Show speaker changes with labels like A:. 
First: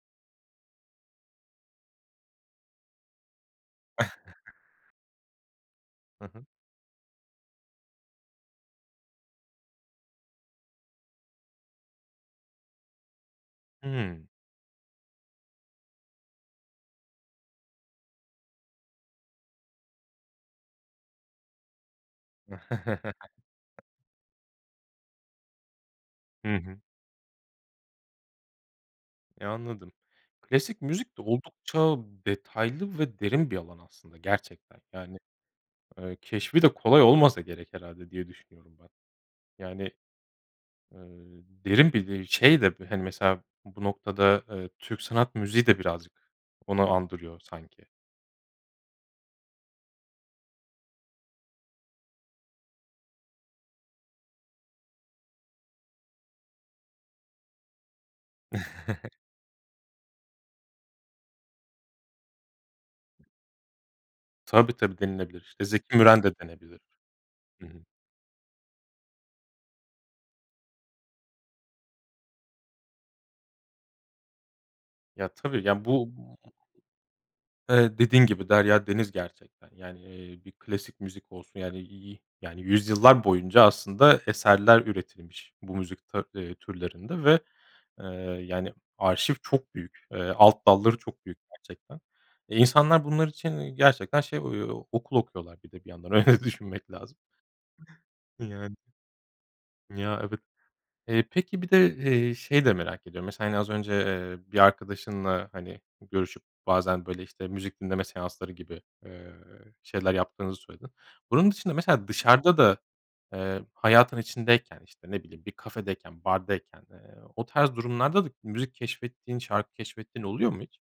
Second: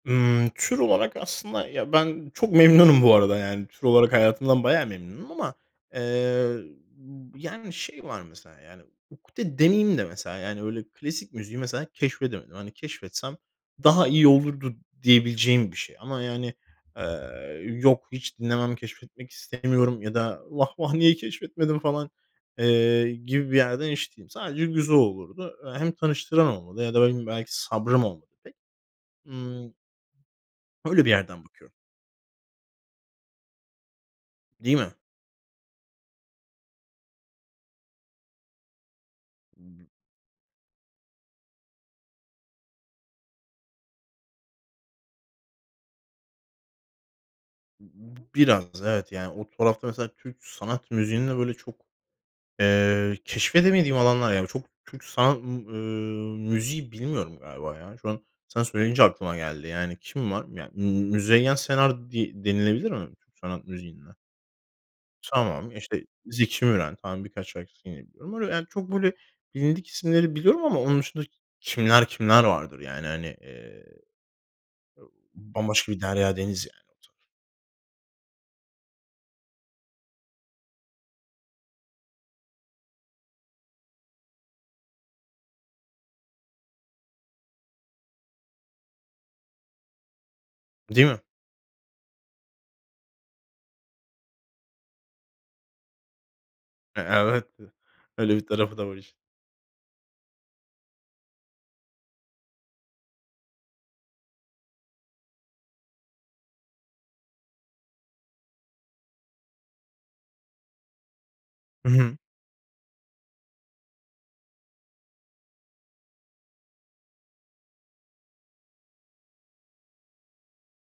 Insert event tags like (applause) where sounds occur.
A: Imm, tür olarak aslında ya, ben çok memnunum bu arada yani. Tür olarak hayatımdan bayağı
B: (chuckles)
A: memnunum ama,
B: Hı hı.
A: eee, b yani şey var mesela yani ukde demeyeyim de mesela yani öyle klasik müziği mesela keşfedemedim. Hani keşfetsem daha
B: Hıı.
A: iyi olurdu diyebileceğim bir şey. Ama yani, eee, "Yok hiç dinlemem, keşfetmek istemiyorum." ya da "Vah, vah! Niye keşfetmedim?" falan, eee, gibi bir
B: (chuckles)
A: yerde n hiç değilim. Sadece güzel olurdu. Eee, hem tanıştıran
B: Hı hı.
A: olmadı ya da ne bileyim belki sabrım olmadı pek.
B: E,
A: Imm
B: anladım. Klasik
A: öyle bir
B: müzik de
A: yerden bakıyorum.
B: oldukça detaylı ve derin bir alan aslında
A: Değil
B: gerçekten.
A: mi?
B: Yani, eee, keşfi de kolay olmasa gerek herhâlde diye düşünüyorum ben. Yani, eee, derin bir de şey de hani, mesela, bu noktada, eee, Türk sanat müziği de birazcık onu andırıyor sanki.
A: B b biraz, evet. Yani o tarafta mesela Türk sanat müziğinde böyle çok, eee, keşfedemediğim alanlar yani b çok Türk sanat, ımm, ııı, müziği bilmiyorum galiba ya. Şu an sana söyleyince
B: (chuckles)
A: aklıma geldi yani kim var? Ya, ımm, Müzeyyen Senar di denilebilir mi Türk sanat müziğinde?
B: Tabii, tabii, denilebilir. İşte,
A: Tamam,
B: Zeki
A: işte,
B: Müren de
A: Zeki
B: denebilir.
A: Müren falan birkaç
B: Hı hı.
A: şarkısı yine biliyorum. Öyle, yani, çok böyle bilindik isimleri biliyorum ama onun dışında k kimler kimler vardır, yani, hani. Eee,
B: Ya,
A: b
B: tabii, ya,
A: bambaşka bir
B: bu
A: derya deniz, yani, o taraf.
B: ı eee, dediğin gibi derya deniz gerçekten. Yani, eee, bir klasik müzik olsun yani, i i yani yüzyıllar boyunca aslında eserler üretilmiş bu müzik ta eee, türlerinde ve, eee, yani arşiv çok büyük, eee, alt dalları
A: Değil mi?
B: çok büyük gerçekten. E, insanlar bunlar için iii gerçekten şey o okul okuyorlar bir de bir yandan öyle düşünmek
A: E
B: lazım.
A: evet, (giggles) öyle
B: E,
A: bir
B: yani.
A: tarafı da var işin.
B: Ya, evet. Eee, peki bir de, eee, şeyi de merak ediyorum. Mesela yani az önce, eee, bir arkadaşınla hani görüşüp bazen böyle, işte, müzik dinleme seansları gibi, eee, şeyler yaptığınızı söyledin. Bunun dışında
A: Hı
B: mesela
A: hı.
B: dışarıda da, eee, hayatın içindeyken, işte, ne bileyim bir kafedeyken, bardayken, eee, o tarz durumlarda da müzik keşfettiğin şarkı keşfettiğin oluyor mu hiç?